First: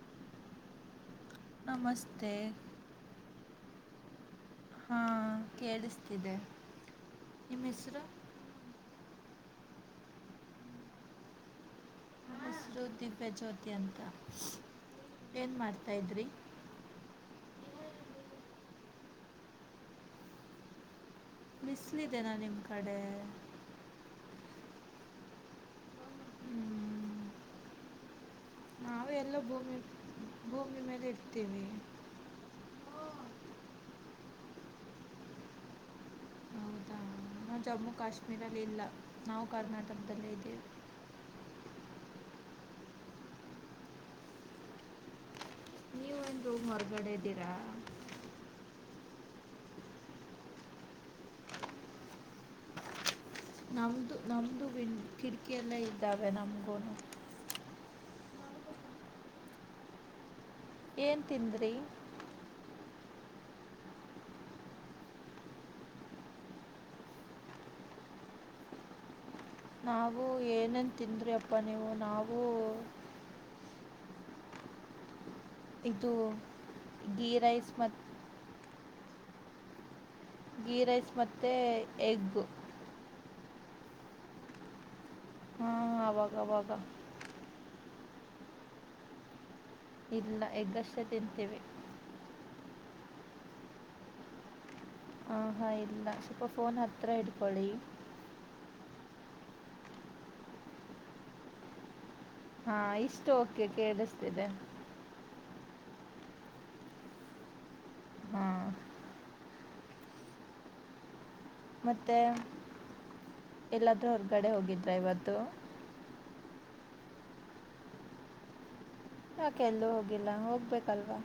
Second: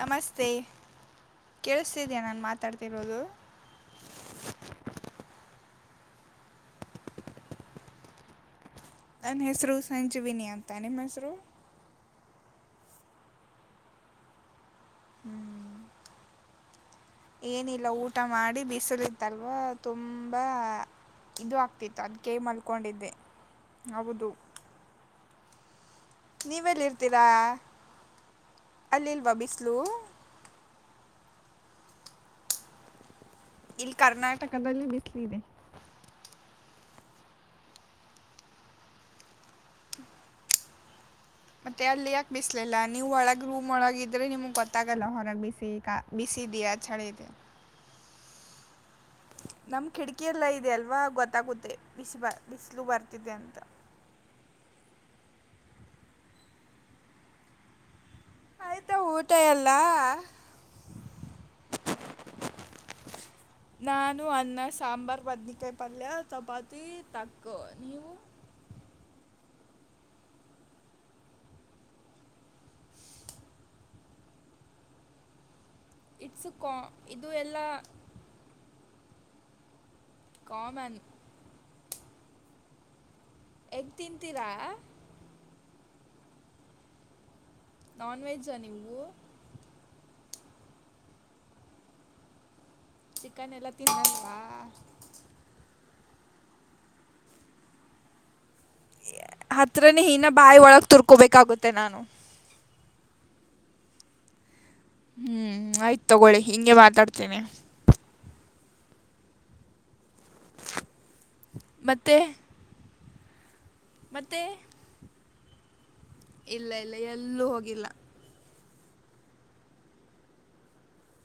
ನಮಸ್ತೆ ಕೇಳಿಸತಿದೀಯ ನಮಸ್ತೆ ನಾನ್ ಮಾತಾಡ್ತಿರೋದು ಹಾ ಕೇಳಿಸ್ತಿದೆ ನಿಮ್ಮ ಹೆಸರು ನನ್ನ ಹೆಸರು ಸಂಜಿವಿನಿ ಅಂತ ನಿಮ್ಮ್ ಹೆಸರು ಸರು ದಪೆ ಜ್ಯೋತಿ ಅಂತ ಏನ್ ಮಾಡ್ತಾ ಇದ್ರಿ ಏನಿಲ್ಲ ಊಟ ಮಾಡಿ ಬಿಸಿಲತ್ತಲ್ವಾ ತುಂಬಾ ಇದು ಆಗ್ತಿತ್ತು ಅದ್ ಬಿಸಿಲಿದೆನಾ ಕೈ ನಿಮ್ಮ ಕಡೆ ಮಲ್ಕೊಂಡಿದ್ದೆ ಹೌದು ನೀವೆಲ್ಲಿ ಇರ್ತೀರಾ ನಾವವು ಎಲ್ಲ ಭೂಮಿ ಭೂಮಿ ಮೇಲೆ ಇರ್ತೀವಿ ಇಲ್ಲಿ ಕರ್ನಾಟಕದಲ್ಲಿ ಬಿಸಲ ಇಿದೆ ಹೌದಾ ನಾವು ಜಮ್ಮು ಕಾಶ್ಮೀರಲ್ಲಿ ಇಲ್ಲ ನಾವು ಕರ್ನಾಟಕದಲ್ಲೇ ಇದ್ದೀವೆ ಮತ್ತೆ ಅಲ್ಲಿ ಯಾಕ್ ಬಿಸ್ಲಾ ನೀವ್ ಒಳಗ ರೂ ಒೊಳಗಿದ್ರೆ ನಿಮ್ಗ್ ಗೊತ್ತಾಗಲ್ಲ ಹೊರಗ್ ಬಿಸ್ಲಿ ನೀವೇನು ರೂಮ್ ಬಿಸಿಿದ ಹೊರಗಡೆ ಚಳದೆ ಇದ್ದೀರಾ ನಮ್ ಕಿಟಕಿಯ ಎಲ್ಲಾ ಇದೆ ಅಲ್ವಾ ಗೊತ್ತಾಗುತ್ತೆ ಬಿಸಿ ಬ ಬಿಸ್ಲು ಬರ್ತ ನಮ್ದ ನಮ್ದ ಕಿಟಕಿಯಲ್ಲೇ ಇದ್ದಾವೆ ನಮಗೂನು ಆಯ್ತಾ ಊಟ ಎಲ್ಲ ಏನ್ ತಿಂದ್ರಿ ನಾನು ಅನ್ನ ಸಾಂಬಾರ್ ಬದನೇಕಾಯಿ ಪಲ್ಯ ಚಪಾತಿ ತಕ್ಕ ನೀವು [inaudible] ನಾವು ಏನನ್ ತಿಂದ್ರಿ ಅಪ್ಪ ನೀವು ನಾೂ ಇದು ಇಟ್ಸ್ ಕಾ ಇದು ೀ ಎಲ್ಲ ರೈಸ್ ಮತ್ತು ಗೀ ಕಾಮನ್ ರೈಸ್ ಮತ್ತೆ ಎಗ್ ಎಗ್ ತಿಂತೀರಾ ಹಾ ಆಾಗಾಗ ನಾನ್ವೆೆಜ್ಜಾ ನೀವು ಇಲ್ಲ ಎಗ್ಗಷ್ಟೇ ತಿಂತೀವಿ ಚಿಕನ್ ಎಲ್ಲಾ ತಿನ್ನಣವಾ ಆ ಹಾ ಇಲ್ಲ ಸ್ವಲ್ಪ ಫೋನ್ ಹತ್ರ ಇಡ್ಕೊಳ್ಳಿ ಹತ್ರನೇ ಹನ ಬಾಯಿ ಒಳಗ್ ತುರ್ಕೊಬೇಕಾಗುತ್ತೆ ನಾನು ಹಾ ಇಷ್ಟು ಓಕೆ ಕೇಳಿಸ್ತಿದೆ ಹ್ಮ್ ಆಯ್ತು ತಗೊಳ್ಳಿ ಹಿಂಗೆ ಮಾತಾಡ್ತೇನೆ ಹ್ಮ [inaudible] ಮತ್ತೆ ಎಲ್ಲಾದ್ರೂ ಮತ್ತೆ ಹೊರ್ಗಡೆ ಹೋಗಿದ್ರೆ ಇವತ್ತು ಇಲ್ಲ ಇಲ್ಲ ಎಲ್ಲೂ ಹೋಗಿಲ್ಲ ಯಾಕೆ ಎಲ್ಲ ಹೋಗಿಲ್ಲ ಹೋಗ್ಬೇಕಲ್ವಾ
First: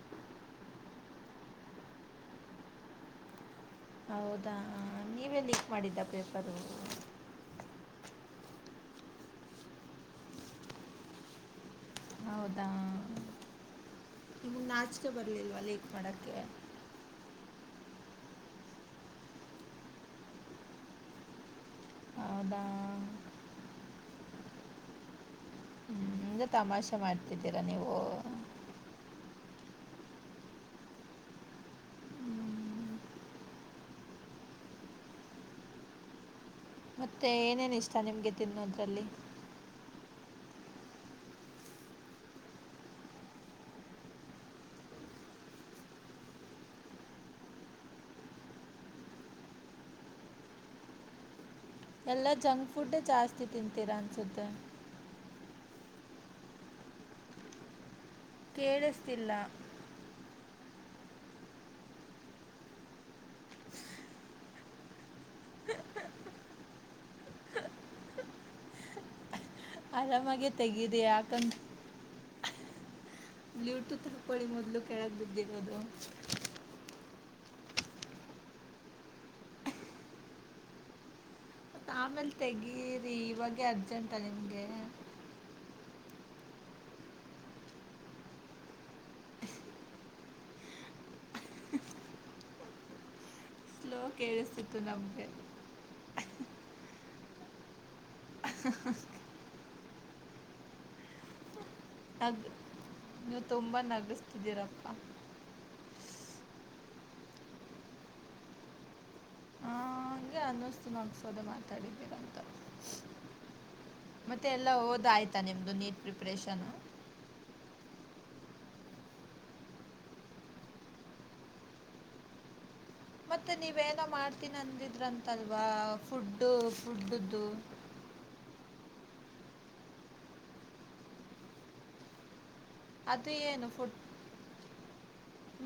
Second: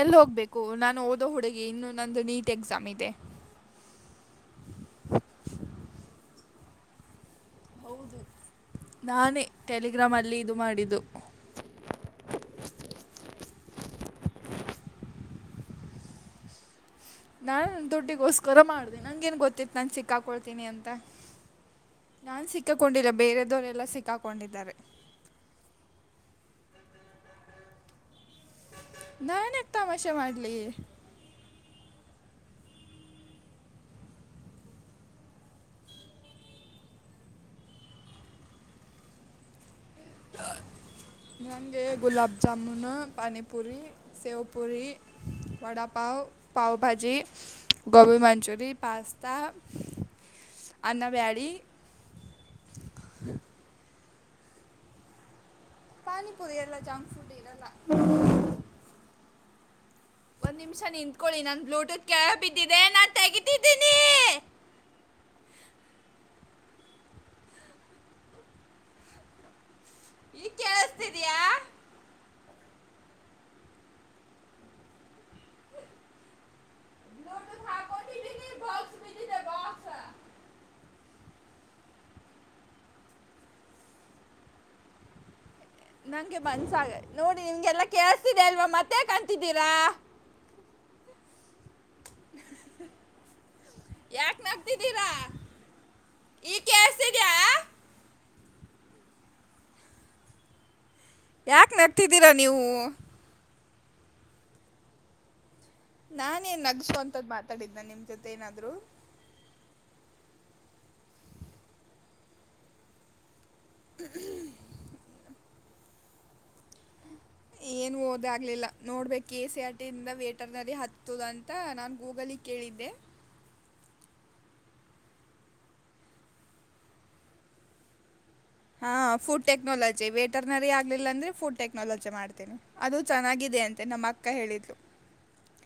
ಎಲ್ಲಿ ಹೋಗ್ಬೇಕು ನಾನು ಓದೋ ಹುಡುಗಿ ಇನ್ನು ನಂದು ನೀಟ್ ಎಕ್ಸಾಮ್ ಇದೆ ಹೌದಾ ನೀವೇ ಲೀಕ್ ಮಾಡಿದ್ದ ಪೇಪರು ಹೌದು ನಾನೇ ಟೆಲಿಗ್ರಾಮ್ ಅಲ್ಲಿ ಇದು ಮಾಡಿದ್ದು ಹೌದಾ ಇನ್ನು ನಾಚಕೆ ಬರ್ಲಿಲ್ವಾ ಲೇಕ್ ಮಾಡಕ್ಕೆ ನಾನ್ ದುಡ್ಡಿಗೋಸ್ಕರ ಮಾಡ್ದನಿ ಹಂಗ ೇನ್ ಗೊತ್ತಿತ್ತು ನಾನು ಸಿಕ್ಕಾಕೊಳ್ತೀನಿ ಅಂತ ನಾನ್ ಹೌದಾ ಸಿಕ್ಕಾಕೊಂಡಿಲ್ಲ ಬೇರೆದವರೆಲ್ಲ ಸಿಕ್ಕಾಕೊಂಡಿದ್ದಾರೆ ಹ್ಮ್ ತಮಾಷೆ ಮಾಡ್ತಿದ್ದೀರಾ ನೀವು ನಾನ್ಕ್ ತಮಾಷೆ ಮಾಡ್ಲಿ ಮತ್ತೆ ಏನೇನ್ ಇಷ್ಟ ನಿಮ್ಗೆ ತಿನ್ನೋದ್ರಲ್ಲಿ ನಂಗೆ ಗುಲಾಬ್ ಜಾಮೂನು ಪಾನಿಪುರಿ ಸೇವ್ ಪುರಿ ವಡಾ ಪಾವ ಪಾವಭಾಜಿ ಗೋಬಿ ಮಂಚುರಿ ಪಸ್ಾ ಹ ಅನ್ನ ಬ್ಯಾಡಿ ಎಲ್ಲಾ ಜಂಕ್ ಫುಡ್ೇ ಜಾಸ್ತಿ ತಿಂತೀರಾ ಅನ್ಸುತ್ತೆ ಪಾನಿಪುರಿ ಎಲ್ಲ ಜಂಕ್ ಫುಡ್ ಇದೆಲ್ಲ ಕೇಳಿಸ್ತಿಿಲ್ಲ ಒಂದ್ ನಿಮಿಷ ನಿಂತ್ಕೊಳ್ಳಿ ನಾನು ಬ್ಲೂಟೂತ್ ಕೆಳ ಬಿದ್ದಿದೆ ನಾನು ತೆಗಿತಿದ್ದೀನಿ ಆರಾಮಾಗಿೆ ಈಗ ತೆಗಿದ ಕೇಳಿಸ್ತಿದ್ಯಾ ಯಾಕಂದ ಬ್ಲೂಟೂತ್ ಹಾಕ್ಕೊಳ್ಳಿ ಮೊದ್ಲು ಕೆೇಳಕ್ ಬಿದ್ದಿರ ಅದು ನೋ ಬ ಮತ್ತು ಆಮೇಲೆ ತೆಗೀರಿ ಇವಾಗೇ ಅರ್ಜೆಂಟಾ ನಿಮಗೆ ನಂಗೆ ಬನ್ಸಾಗ ನೋಡಿ ನಿಮ್ಗೆಲ್ಲಾ ಕೇಳಸ್ತಿದೆ ಅಲ್ವಾ ಮತ್ತೆ ಕಂತಿದ್ದೀರಾ ಸ್ಲೋ ಯಾಕ ಕೇಳಿಸ್ತಿತ್ತು ನಡ್ತಿದ್ದೀರಾ ನಮಗೆ ಈ ಕೆ ಹ ಯಾಕ ನಡ್ತಿದ್ದೀರಾ ನೀವು ತುಂಬಾ ನಗಿಸ್ತಿದ್ದೀರಪ್ಪ ನಾ ನ್ ನಗಸೋ ಅಂತದ್ದ್ ಮಾತಾಡಿದ್ನ ನಿಮ್ ಜೊತೆ ಏನಾದ್ರು ಆ, ಹಂಗೆ ಅನ್ನ್ತು ನಗಸೋದೆ ಮಾತಾಡಿದ್ದೀರಂತ ಮತ್ತೆ ಎಲ್ಲ ಹಓದ ಆಯ್ತಾ ನಿಮ್ದು ನೀಟ್ ಪ್ರಿಪರೇಷನ್ ಏನು ಓದಾಗಗ್ಲಿಲ್ಲ ನೋಡ್ಬೇಕು ಎ ಸಿ ಆರ್ ಟಿಂದ ವೇಟರ್ ನದ ಹತ್ತದ ಅಂತ ನಾನ್ ಗೂಗಲ್ ಕೇಳಿದ್ದೆ ಮತ್ತೆ ನೀವೇನೋ ಮಾಡ್ತೀನಿ ಅಂದಿದ್ರಂತಲ್ವಾ ಫುಡ್ಡು ಫುಡ್ಡ್ದು ಹಾ ಫುಡ್ ಟೆಕ್ನಾಲಜಿ ವೆಟರ್ನರಿ ಆಗ್ಲಿಲ್ಲ ಅಂದ್ರೆ ಫುಡ್ ಟೆಕ್ನಾಲಜಿ ಮಾಡ್ತೇನಿ ಅದು ಚೆನ್ನಾಗಿದೆ ಏನು ಅಂತೆ ಫುಡ್ ನಮ್ಮ ಅಕ್ಕ ಹೇಳಿದ್ಲು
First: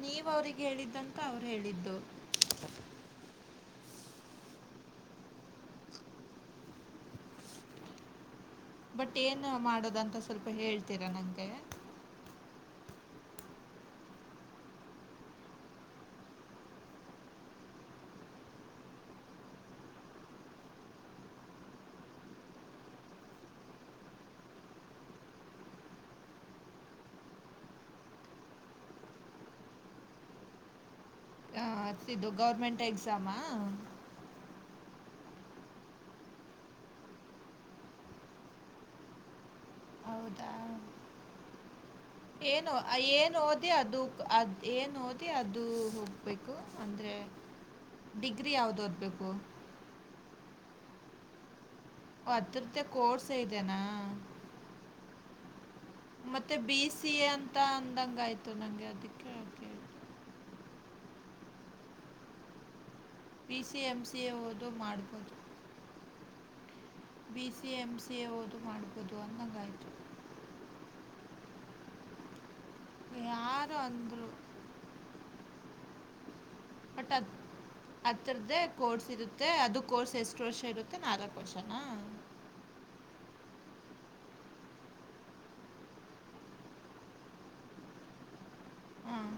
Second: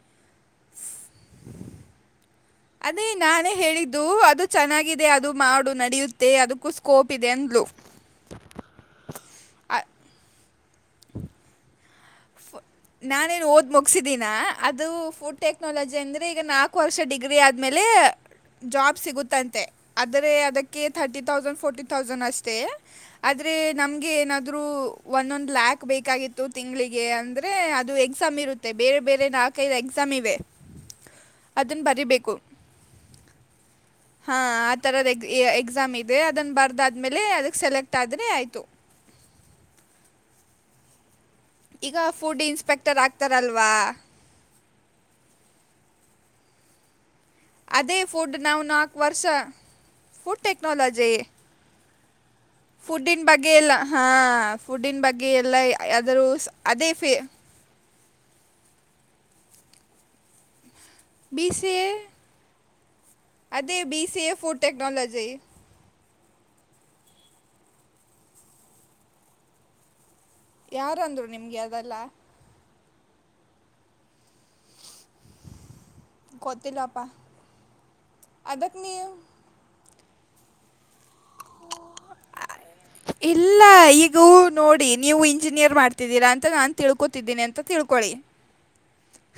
ನೀವು ಅವ್ರಿಗೆ ಹೇಳಿದ್ದಂತ ಅವ್ರು ಹೇಳಿದ್ದು ಅದೇ ನಾನೇ ಹೇಳಿದ್ದು ಅದು ಚೆನ್ನಾಗಿದೆ ಅದು ಮಾಡು ನಡಿಯುತ್ತೆ ಅದಕ್ಕೂ ಸ್ಕೋಪ್ ಇದೆ ಅಂದ ಹಲೋ ಬಟ್ ಏನು ಮಾಡೋದಂತ ಸ್ವಲ್ಪ ಹೇಳ್ತೀರಾ ನನಗೆ ಫು ನಾನೇನ್ ಓದ್ ಮುಗಸಿದೀಿನ ಅದು ಫುಡ್ ಟೆಕ್ನಾಲಜಿ ಅಂದ್ರೆ ಈಗ ನಾಲ್ಕು ವರ್ಷ ಡಿಗ್ರಿ ಆದ್ಮೇಲೆ ಹ ಜಾಬ್ ಸಿಗುತ್ತಂತೆ ಆದ್ರ ಅದಕ್ಕೆ ತರ್ಟಿ ತೌಸಂಡ್ ಫೋರ್ಟಿ ತೌಸಂಡ್ ಅಷ್ಟೇ ೆ ನಮ್ಗೆ ಏನಾದ್ರು ಒಂದೊಂದ್ ಲ್ಯಾಕ್ ಬೇಕಾಗಿತ್ತು ತಿಂಗಳಿಗೆ ಅಂದ್ರೆ ಅದು ಎಕ್ಸಾಮ್ ಇರುತ್ತೆ ಬೇರೆ ಬೇರೆ ನಾಲ್ಕೈದು ಎಕ್ಸಾಮ್ ಇದೆ ಹತ್ತಿದ್ದು ಗೌರ್ಮೆಂಟ್ ಎಕ್ಸಾಮಾ ಹಾಂ ಆ ಥರದ ಎಕ್ಸಾಮ್ ಇದೆ ಅದನ್ನು ಬರೆದಾದ್ಮೇಲೆ ಅದಕ್ಕೆ ಸೆಲೆಕ್ಟ್ ಆದರೆ ಆಯಿತು ಹೌದಾ ಈಗ ಫುಡ್ ಏನು ಇನ್ಸ್ಪೆಕ್ಟರ್ ಏನ್ ಓದೆಿ ಆಗ್ತಾರಲ್ವಾ ಅದು ಅದ್ ಏನ್ ಓದೆ ಅದು ಹೋಗ ಬೇಕು ಅಂದರೆ. ಅದೇ ಫುಡ್ ಡಿಗ್ರಿ ನಾವು ಯಾವ್ದು ನಾಕ್ ವರ್ಷ ಓದಬೇಕು ಫುಡ್ ಟೆಕ್ನಾಲಜಿ. ಅದ್ರದ್ದೇ ಫುಡ್ನ್ ಕೋರ್ಸೇ ಬಗ್ಗೆ ಎಲ್ಲ ಇದೆನಾ ಹಾ ಫುಡ್ನ್ ಬಗ್ಗೆ ಎಲ್ಲ. ಅದರ ಮತ್ತೆ ಬಿ ಅದೇ ಫೇ ಸಿ ಎ ಅಂತ ಅಂದಂಗಾಯ್ತು ನಂಗೆ ಅದಕ್ಕೆ. ಕೇಳ್ತೀನಿ ಬಿ ಸಿ ಎ ಅದೇ ಬಿ ಸಿ ಎಫುಡ್ ಟೆಕ್ನಾಲಜಿ. ಬಿಸಿಎ ಎಂಸಿಯೇ ಓದು ಮಾಡಬಹುದು ಅನ್ನಂಗಾಯ್ತು. ಯಾರಂದ್ರು ನಿಮ್ಗೆ ಅದೆಲ್ಲ. ಯಾರೋ ಅಂದರು. ಗೊತ್ತಿಲ್ಲಪ್ಪ ಬಟ್ ಅದರದೇ ಅದಕ್ಕೆ ಕೋರ್ಸ್ ನೀವು ಇರುತ್ತೆ ಅದು. ಕೋರ್ಸ್ ಎಷ್ಟು ವರ್ಷ ಇರುತ್ತೆ ನಾಲ್ಕು ವರ್ಷನಾ. ಇಲ್ಲ ಈಗೂ ನೋಡಿ ನೀವು ಇಂಜಿನಿಯರ್ ಮಾಡ್ತಿದ್ದೀರಾ ಅಂತ ನಾನ್ ತಿಳ್ಕೊತಿದ್ದೀನಿ ಅಂತ. ತಿಳ್ಕೊಳಿ. ಹಾಂ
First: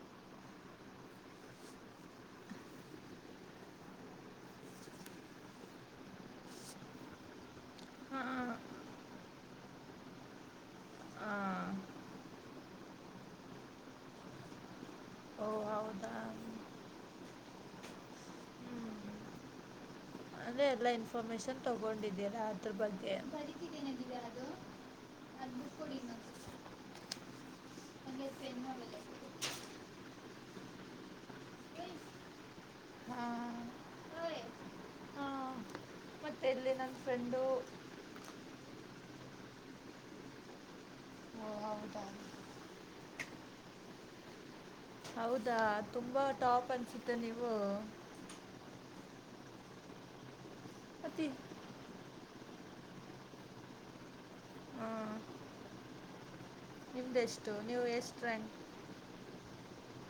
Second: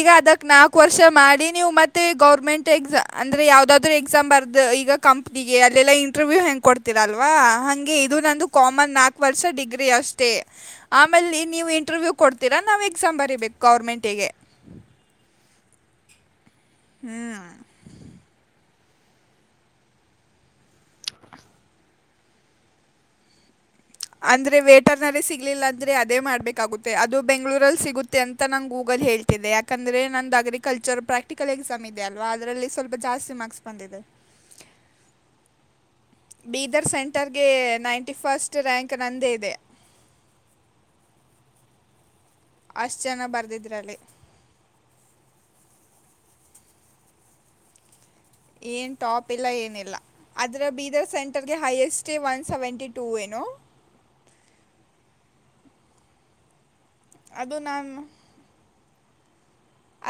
ಈಗ ಅದಕ್ ನಾಕ್ ವರ್ಷ ಮಾಡಿ ನೀವು ಮತ್ತೆ ಗೌರ್ಮೆಂಟ್ ಎಕ್ಸ ಅಂದ್ರೆ ಯಾವ್ದಾದ್ರು ಎಕ್ಸಾಮ್ ಬರ್ದು. ಈಗ ಕಂಪ್ನಿಗೆ ಅಲ್ಲೆಲ್ಲಾ ಇಂಟರ್ವ್ಯೂ ಹೆಂಗ್ ಕೊಡ್ತಿರಲ್ವಾ ಹಂಗೆ ಇದು ನಂದು ಹಾಂ ಕಾಮನ್ ನಾಲ್ಕು ವರ್ಷ. ಡಿಗ್ರಿ ಅಷ್ಟೇ ಆಮೇಲೆ ನೀವು ನೀವು ಹಾಂ ಇಂಟರ್ವ್ಯೂ ಕೊಡ್ತೀರಾ ನಾವು ಎಕ್ಸಾಮ್ ಬರಿಬೇಕು ಗೌರ್ಮೆಂಟ್ ಗೆ. ಓ ಹೌದಾ ಹ್ಮ್ ಅದೇ ಎಲ್ಲಾ ಇನ್ಫಾರ್ಮೇಶನ್ ತಗೊಂಡಿದೀರಾ ಅದ್ರ ಬಗ್ಗೆ. ದಿವ್ಯಾ ಅದು ಅಂದ್ರೆ ವೆಟರ್ನರಿ ಅದು ಸಿಗ್ಲಿಲ್ಲ ಬುಕ್ ಅಂದ್ರೆ ಕೊಡಿ ಅದೇ ಇನ್ನೊಂದು ಮಾಡ್ಬೇಕಾಗುತ್ತೆ ಅದು ಬೆಂಗ್ಗಳೂರ ಸಿಗುತ್ತೆ ನನಗೆ ಅಂತೆ ಪೆನ್ ನಂಗ್ ಅವೆಲ್ಲ ಗೂಗಲ್ ಹೇಳ್ತಿದೆ ಯಾಕಂದರೆ ನನ್ನದು ಅಗ್ರಿಕಲ್ಚರ್ ಪ್ರಾಕ್ಟಿಕಲ್ ಎಕ್ಸಾಮ್ ಇದೆ ಕೊಡು ಅಲ್ವಾ ಅದ್ರಲ್ಲಿ. ಸ್ವಲ್ಪ ಹಾ ಜಾಸ್ತಿ ಮಾರ್ಕ್ಸ್ ಬಂದಿದೆ. ಹಾ ಮತ್ತೆ ಇಲ್ಲಿ ಬೀದರ್ ನನ್ನ ಫ್ರೆಂಡು ಸೆಂಟರ್ಗೆ ನೈಂಟಿ ಫಸ್ಟ್ ರಾಂಕು. ಕ ನಂದೇ ಇದೆ. [inaudible] ಅಷ್ಟು ಜನ ಬರ್ದಿದ್ರಲ್ಲಿ. ಹೌದಾ ತುಂಬಾ ಟಾಪ್ ಅನ್ಸುತ್ತೆ ನೀವು. ಏನ್ ಟಾಪ್ ಇಲ್ಲ ಏನು ಇಲ್ಲ ಅದ್ರೆ ಬೀದರ್ ಅತಿ ಸೆಂಟರ್ಗೆ highest. T one seventy two ಏನೋ. ಹಾ ನಿಮ್ದೆಷ್ಟು ಅದು ನೀವು ನಾನು ಎಷ್ಟು ರಾಂಕ್.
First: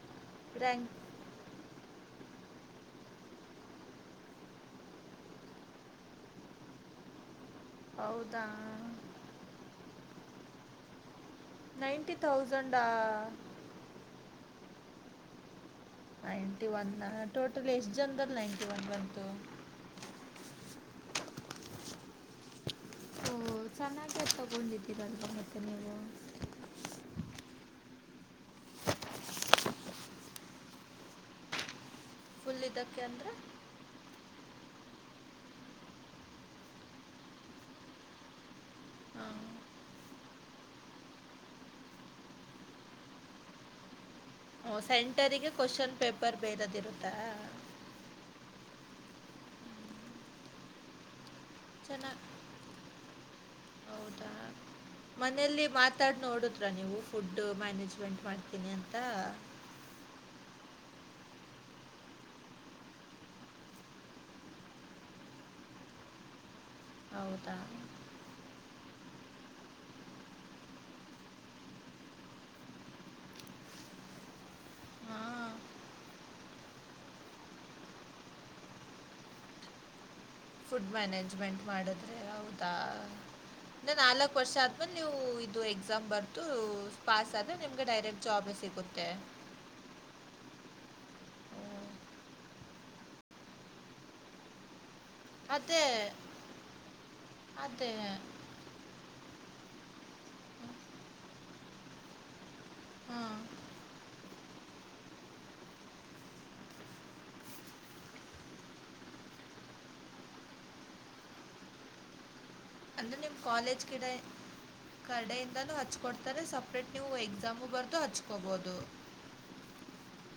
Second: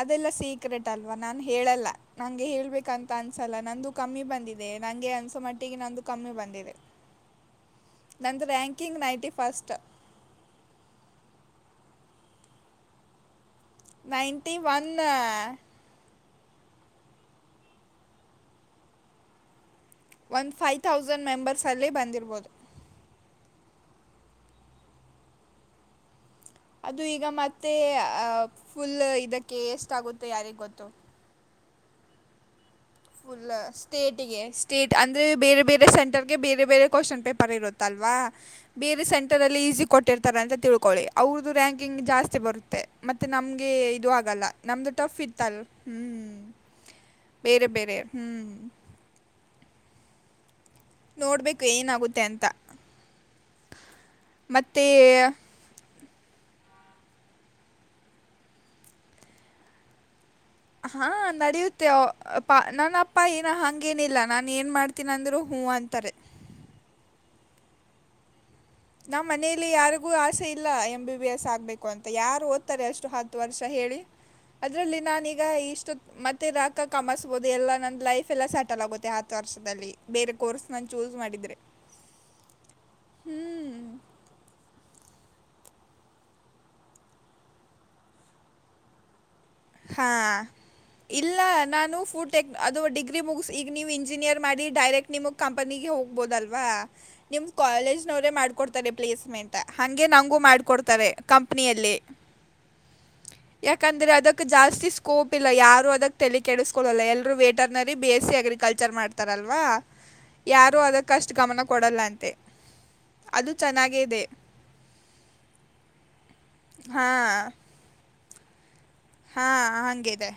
ಅದೆಲ್ಲ ಸೀಕ್ರೆಟ್ ಅಲ್ವಾ ನಾನು ಹೇಳಲ್ಲ. ನಂಗೆ ಹೇಳ್ಬೇಕಂತ ಅನ್ಸಲ್ಲ ನಂದು ಕಮ್ಮಿ ಬಂದಿದೆ ನಂಗೆ ಅನ್ಸೋ ಮಟ್ಟಿಗೆ ನಂದು ಕಮ್ಮಿ ಬಂದಿದೆ. [unintelligible] ಹೌದಾ ನಂದು ರಾಂಕಿಂಗ್ ನೈಂಟಿ ಫಸ್ಟ್. ನೈನ್ಟಿ ತೌಸಂಡಾ. Ninety one. Ninety one total ಎಷ್ಟು ಜನದಲ್ ನೈನ್ಟಿ ಒನ್ ಬಂತು. ಒಂದ್ ಫೈವ್ ಥೌಸಂಡ್ ಮೆಂಬರ್ಸ್ ಅಲ್ಲೇ ಬಂದಿರ್ಬೋದು. ಓ ಚೆನ್ನಾಗೆ ತಗೊಂಡಿದೀರಾ ಅಲ್ವ ಮತ್ತೆ ನೀವು. ಅದು ಈಗ ಮತ್ತೆ ಫುಲ್ ಇದಕ್ಕೆ ಎಷ್ಟಾಗುತ್ತೆ ಯಾರಿಗೆ ಗೊತ್ತು. ಫುಲ್ ಇದಕ್ಕೆ ಅಂದರೆ ಫುಲ್ ಸ್ಟೇಟಿಗೆ. ಸ್ಟೇಟ್ ಅಂದ್ರೆ ಬೇರೆ ಬೇರೆ ಸೆಂಟರ್ಗೆ ಬೇರೆ ಬೇರೆ ಕೋಶನ್ ಪೇಪರ್ ಇರುತ್ತಲ್ವಾ ಬೇರೆ ಹಾಂ ಸೆಂಟರ್ ಅಲ್ಲಿ. ಈಜಿ ಕೊಟ್ಟಿರ್ತಾರ ಅಂತ ತಿಳ್ಕೊಳ್ಳಿ ಅವ್ರದ್ದು ರ್ಯಾಂಕಿಂಗ್ ಜಾಸ್ತಿ ಬರುತ್ತೆ ಮತ್ತೆ ನಮ್ಗೆ ಇದು. ಆಲ್ಲ ನಮ್ದು ಟಫ್ ಸೆಂಟರಿಗೆ ಇತ್ತಲ್ ಕ್ವಶನ್ ಹ್ಮ್. ಪೇಪರ್ ಬೇರೆದಿರುತ್ತಾ ಬೇರೆ ಬೇರೆ ಹ್ಮ್ ನೋಡ್ಬೇಕು ಚೆನ್ನಾಗಿ ಏನಾಗುತ್ತೆ ಅಂತ ಮತ್ತೆ. ಮಾತಾಡ್ ನೋಡುದ್ರ ನೀವು ಫುಡ್ ಮ್ಯಾನೇಜ್ಮೆಂಟ್ ಮಾಡ್ತೀನಿ ಅಂತ. ಹಾ ನಡೆಯುತ್ತೆ ಪ ನನ್ನ ಅಪ್ಪ ಏನ ಹಂಗೇನಿಲ್ಲ ನಾನ್ ಏನ್ ಮಾಡ್ತೀನ್ ಅಂದ್ರು. ಹು ಅಂತಾರೆ. ಹೌದಾ ನಮ್ಮ್ ಮನೇಲಿ ಯಾರಿಗೂ ಆಸೆ ಇಲ್ಲ ಎಂ ಬಿ ಬಿ ಎಸ್ ಆಗ್ಬೇಕು ಅಂತ ಯಾರು ಓದ್ತಾರೆ ಅಷ್ಟು ಹತ್ತು ವರ್ಷ ಹೇಳಿ ಅದ್ರಲ್ಲಿ ಹಾ. ನಾನೀಗ ಇಷ್ಟ ಮ ರಾಕ ಕಮಸ್ಬಹುದು ಎಲ್ಲಾ ನಂದ ಲೈಫ್ ಎಲ್ಲ ಸೆಟಲ್ ಆಗುತ್ತೆ ಹತ್ ವರ್ಷದಲ್ಲಿ ಬೇರೆ ಕೋರ್ಸ್ ನಾನು ಫುಡ್ ಚೂಸ್ ಮಾಡಿದರೆ ಮ್ಯಾನೇಜ್ಮೆಂಟ್ ಮಾಡಿದ್ರೆ ಹೌದಾ ಇ ನಾಲ್ಕು ವರ್ಷ ಆದ್ಮೇಲೆ ನೀವು ಇದು ಎಕ್ಸಾಮ್ ಬರ್ತು ಪಾಸ್ ಆದ್ಮೆ ನಿಮ್ಗೆ ಡೈರೆಕ್ಟ್ ಜಾಬ್ ಸಿಗುತ್ತೆ ಮತ್ತೆ ಹಾ ಇಲ್ಲ ಓಹ್! ನಾನು ಫು ಟೆಕ್ ಅದು ಡಿಗ್ರಿ ಮುಗಿಸಿ ಈಗ ನೀವು ಇಂಜಿನಿಯರ್ ಮಾಡಿ ಡೈರೆಕ್ಟ್ ನಿಮಗೆ ಅದೇ, ಕಂಪನಿಗೆ ಹೋಗ್ಬೋದಲ್ವಾ ನಿಮ್ಮ ಅದೇ. ಕಾಲೇಜ್ನವರೇ ಮಾಡ್ಕೊಡ್ತಾರೆ ಪ್ಲೇಸ್ಮೆಂಟ್ ಹಗೆ ನಂಗು ಮಾಡ್ಕೊಡ್ತಾರೆ ಕಂಪನಿಯಲ್ಲಿ ಹಾಂ. ಯಾಕಂದ್ರೆ ಅದ ಜಾಸ್ತಿ ಸ್ಕೋಪ್ ಇಲ್ಲ ಯಾರು ಅದಕ್ಕೆ ತೆ ಕೆಡಿಸಕೊಳ್ಳಳಲ್ಲ ಎಲ್ರು veterinary B S C agriculture ಮಾಡ್ತಾರಲ್ಲ ಅಲ್ವಾ ಯಾರು ಅದಕ್ಕಷ್ಟು ಗಮನ ಕೊಡಲ್ಲ ಅಂತೆ ಅಂದ್ರೆ ನಿಮ್ ಅದು ಕಾಲೇಜ್ ಚೆನ್ನಾಗೇ ಕಿಡ ಇದೆ ಕಡೆಯಿಂದಾನೂ ಹಚ್ಕೊಡ್ತಾರೆ ಸ ಸಪ್ರೇಟ್ ನೀವು ಎಕ್ಸಾಮು ಬರೆದು ಹಚ್ಕೊಬೋದು ಹಾ ಹಂಗಿದೆ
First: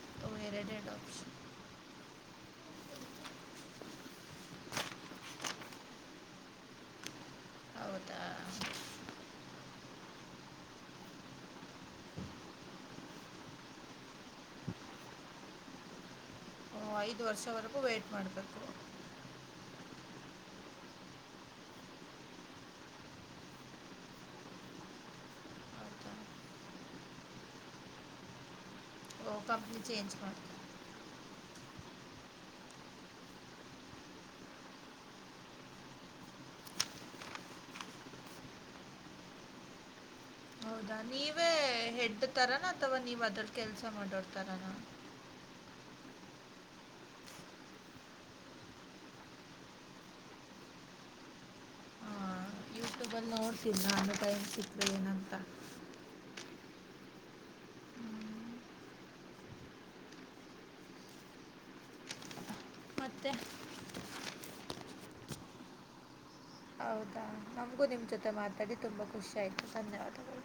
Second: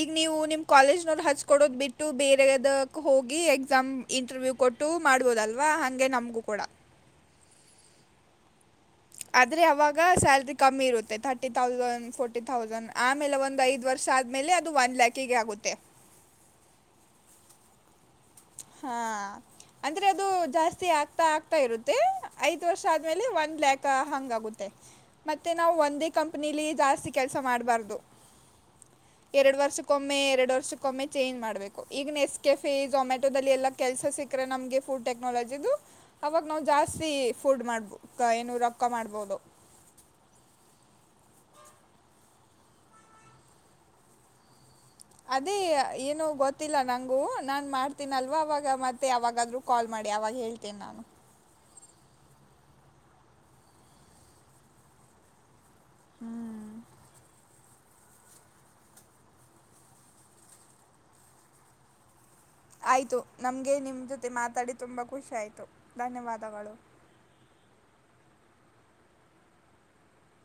ಈಗ ನೀವು ಓಹ್! ನಿಮ್ ಎರಡೆರಡು ಕಾಲೇಜ್ನೋಡ್ ಆಪ್ಷನ್. ಹಚ್ಕೊಡೋದು ಬಿಟ್ಟು ಬೇರೆ ತೆಗೆದಕ್ ಹೋಗಿ ಎಕ್ಸಾಮ್ ಇಂಟರ್ವ್ಯೂ ಕೊಟ್ಟು ಮಾಡ್ಬೋದಲ್ವಾ ಹಗೆ ನಮ್ಗೂ ಕೂಡ ಹೌದ ಆದ್ರೆ ಅವಾಗ ಸ್ಯಾಲ್ರಿ ಕಮ್ಮಿ ಇರುತ್ತೆ ತರ್ಟಿ ತೌಸಂಡ್ ಫೋರ್ಟಿ ತೌಸಂಡ್ ಆಮೇಲೆ ಒಂದು ಐದು ವರ್ಷ ಆದ್ಮೇಲೆ ಅದು ಒನ್ ಲ್ಯಾಕಿಗೆ ಆಗುತ್ತೆ ಓ ಐದ್ ವರ್ಷವರೆಗೂ ವೈಟಟ್ ಮಾಡ ಹಾ ಅಂದ್ರೆ ಅದು ಜಾಸ್ತಿ ಆಗ್ತಾ ಆಗ್ತಾ ಇರುತ್ತೆ ಐದ್ ವರ್ಷ ಆದ್ಮೇಲೆ ಒನ್ ಲ್ಯಾಕ್ ಹಂಗ ಆಗುತ್ತೆ ಮತ್ತೆ ನಾವು ಒಂದೇ ಹೌದಾ ಕಂಪನಿಲಿ ಜಾಸ್ತಿ ಕೆಲಸ ಮಾಡಬಾರ್ದು ಹ ಎರಡು ವರ್ಷಕ್ಕೊಮ್ಮೆ ಎರಡ್ ವರ್ಷಕ್ಕೊಮ್ಮೆ ಚೇಂಜ್ ಮಾಡ್ಬೇಕು ಈಗ ಎಸ್ ಕೆಫೆಮ್ಯಾಟ ದಲ್ಲಿ ಎಲ್ಲಾ ಕೆಲ್ಸ ಸಿಕ್ಕ್ರೆ ನಮ್ಗೆ ಫುಡ್ ಟೆಕ್ನಾಲಜಿು ಅವಾಗ ನಾವು ಜಾಸ್ತಿ ಫುಡ್ ಮಾಡ್ಬ ಏನುೂ ರಕ್ಕ ಮಾಡ್ಬೋದು ಹ ನೀವೇ ಹೆಡ್ತಾರಾನ ಅಥವಾ ನೀವ್ ಅದ್ರ ಕೆಲ್ಸ ಮಾಡೋಡ್ತಾರಾನ ಅದೇ ಏನು ಗೊತ್ತಿಲ್ಲ ನಂಗೂ ನಾನ್ ಮಾಡ್ತೀನಲ್ವಾ ಅವಾಗ ಮತ್ತೆ ಅವಾಗಾದ್ರೂ ಕಾಲ್ ಮಾಡ ನಡಿ ಅವಾಗ ಹೇಳ್ತೇನೆ ನಾನು ಹಾ ಯಟ್ಯೂಬಲ್ಲಿ ನೋಡ್ತನ ನ ಅನ್ನ ಸಿತ್ ಏನಂತ ಹ್ಮ್ ಆಯ್ತು ಮತ್ತೆ ನಮ್ಗೆ ನಿಮ್ಮ ಜೊತೆ ಮಾತಾಡಿ ತುಂಬಾ ಖುಷಿ ಆಯ್ತು ಧನ್ಯವಾದಗಳು ನಮ್ಗೂ ನಿಮ್ ಜೊತೆ ಮಾತಾಡಿ ತುಂಬಾ ಖುಷಿ ಆಯ್ತು ಧನ್ಯವಾದಗಳು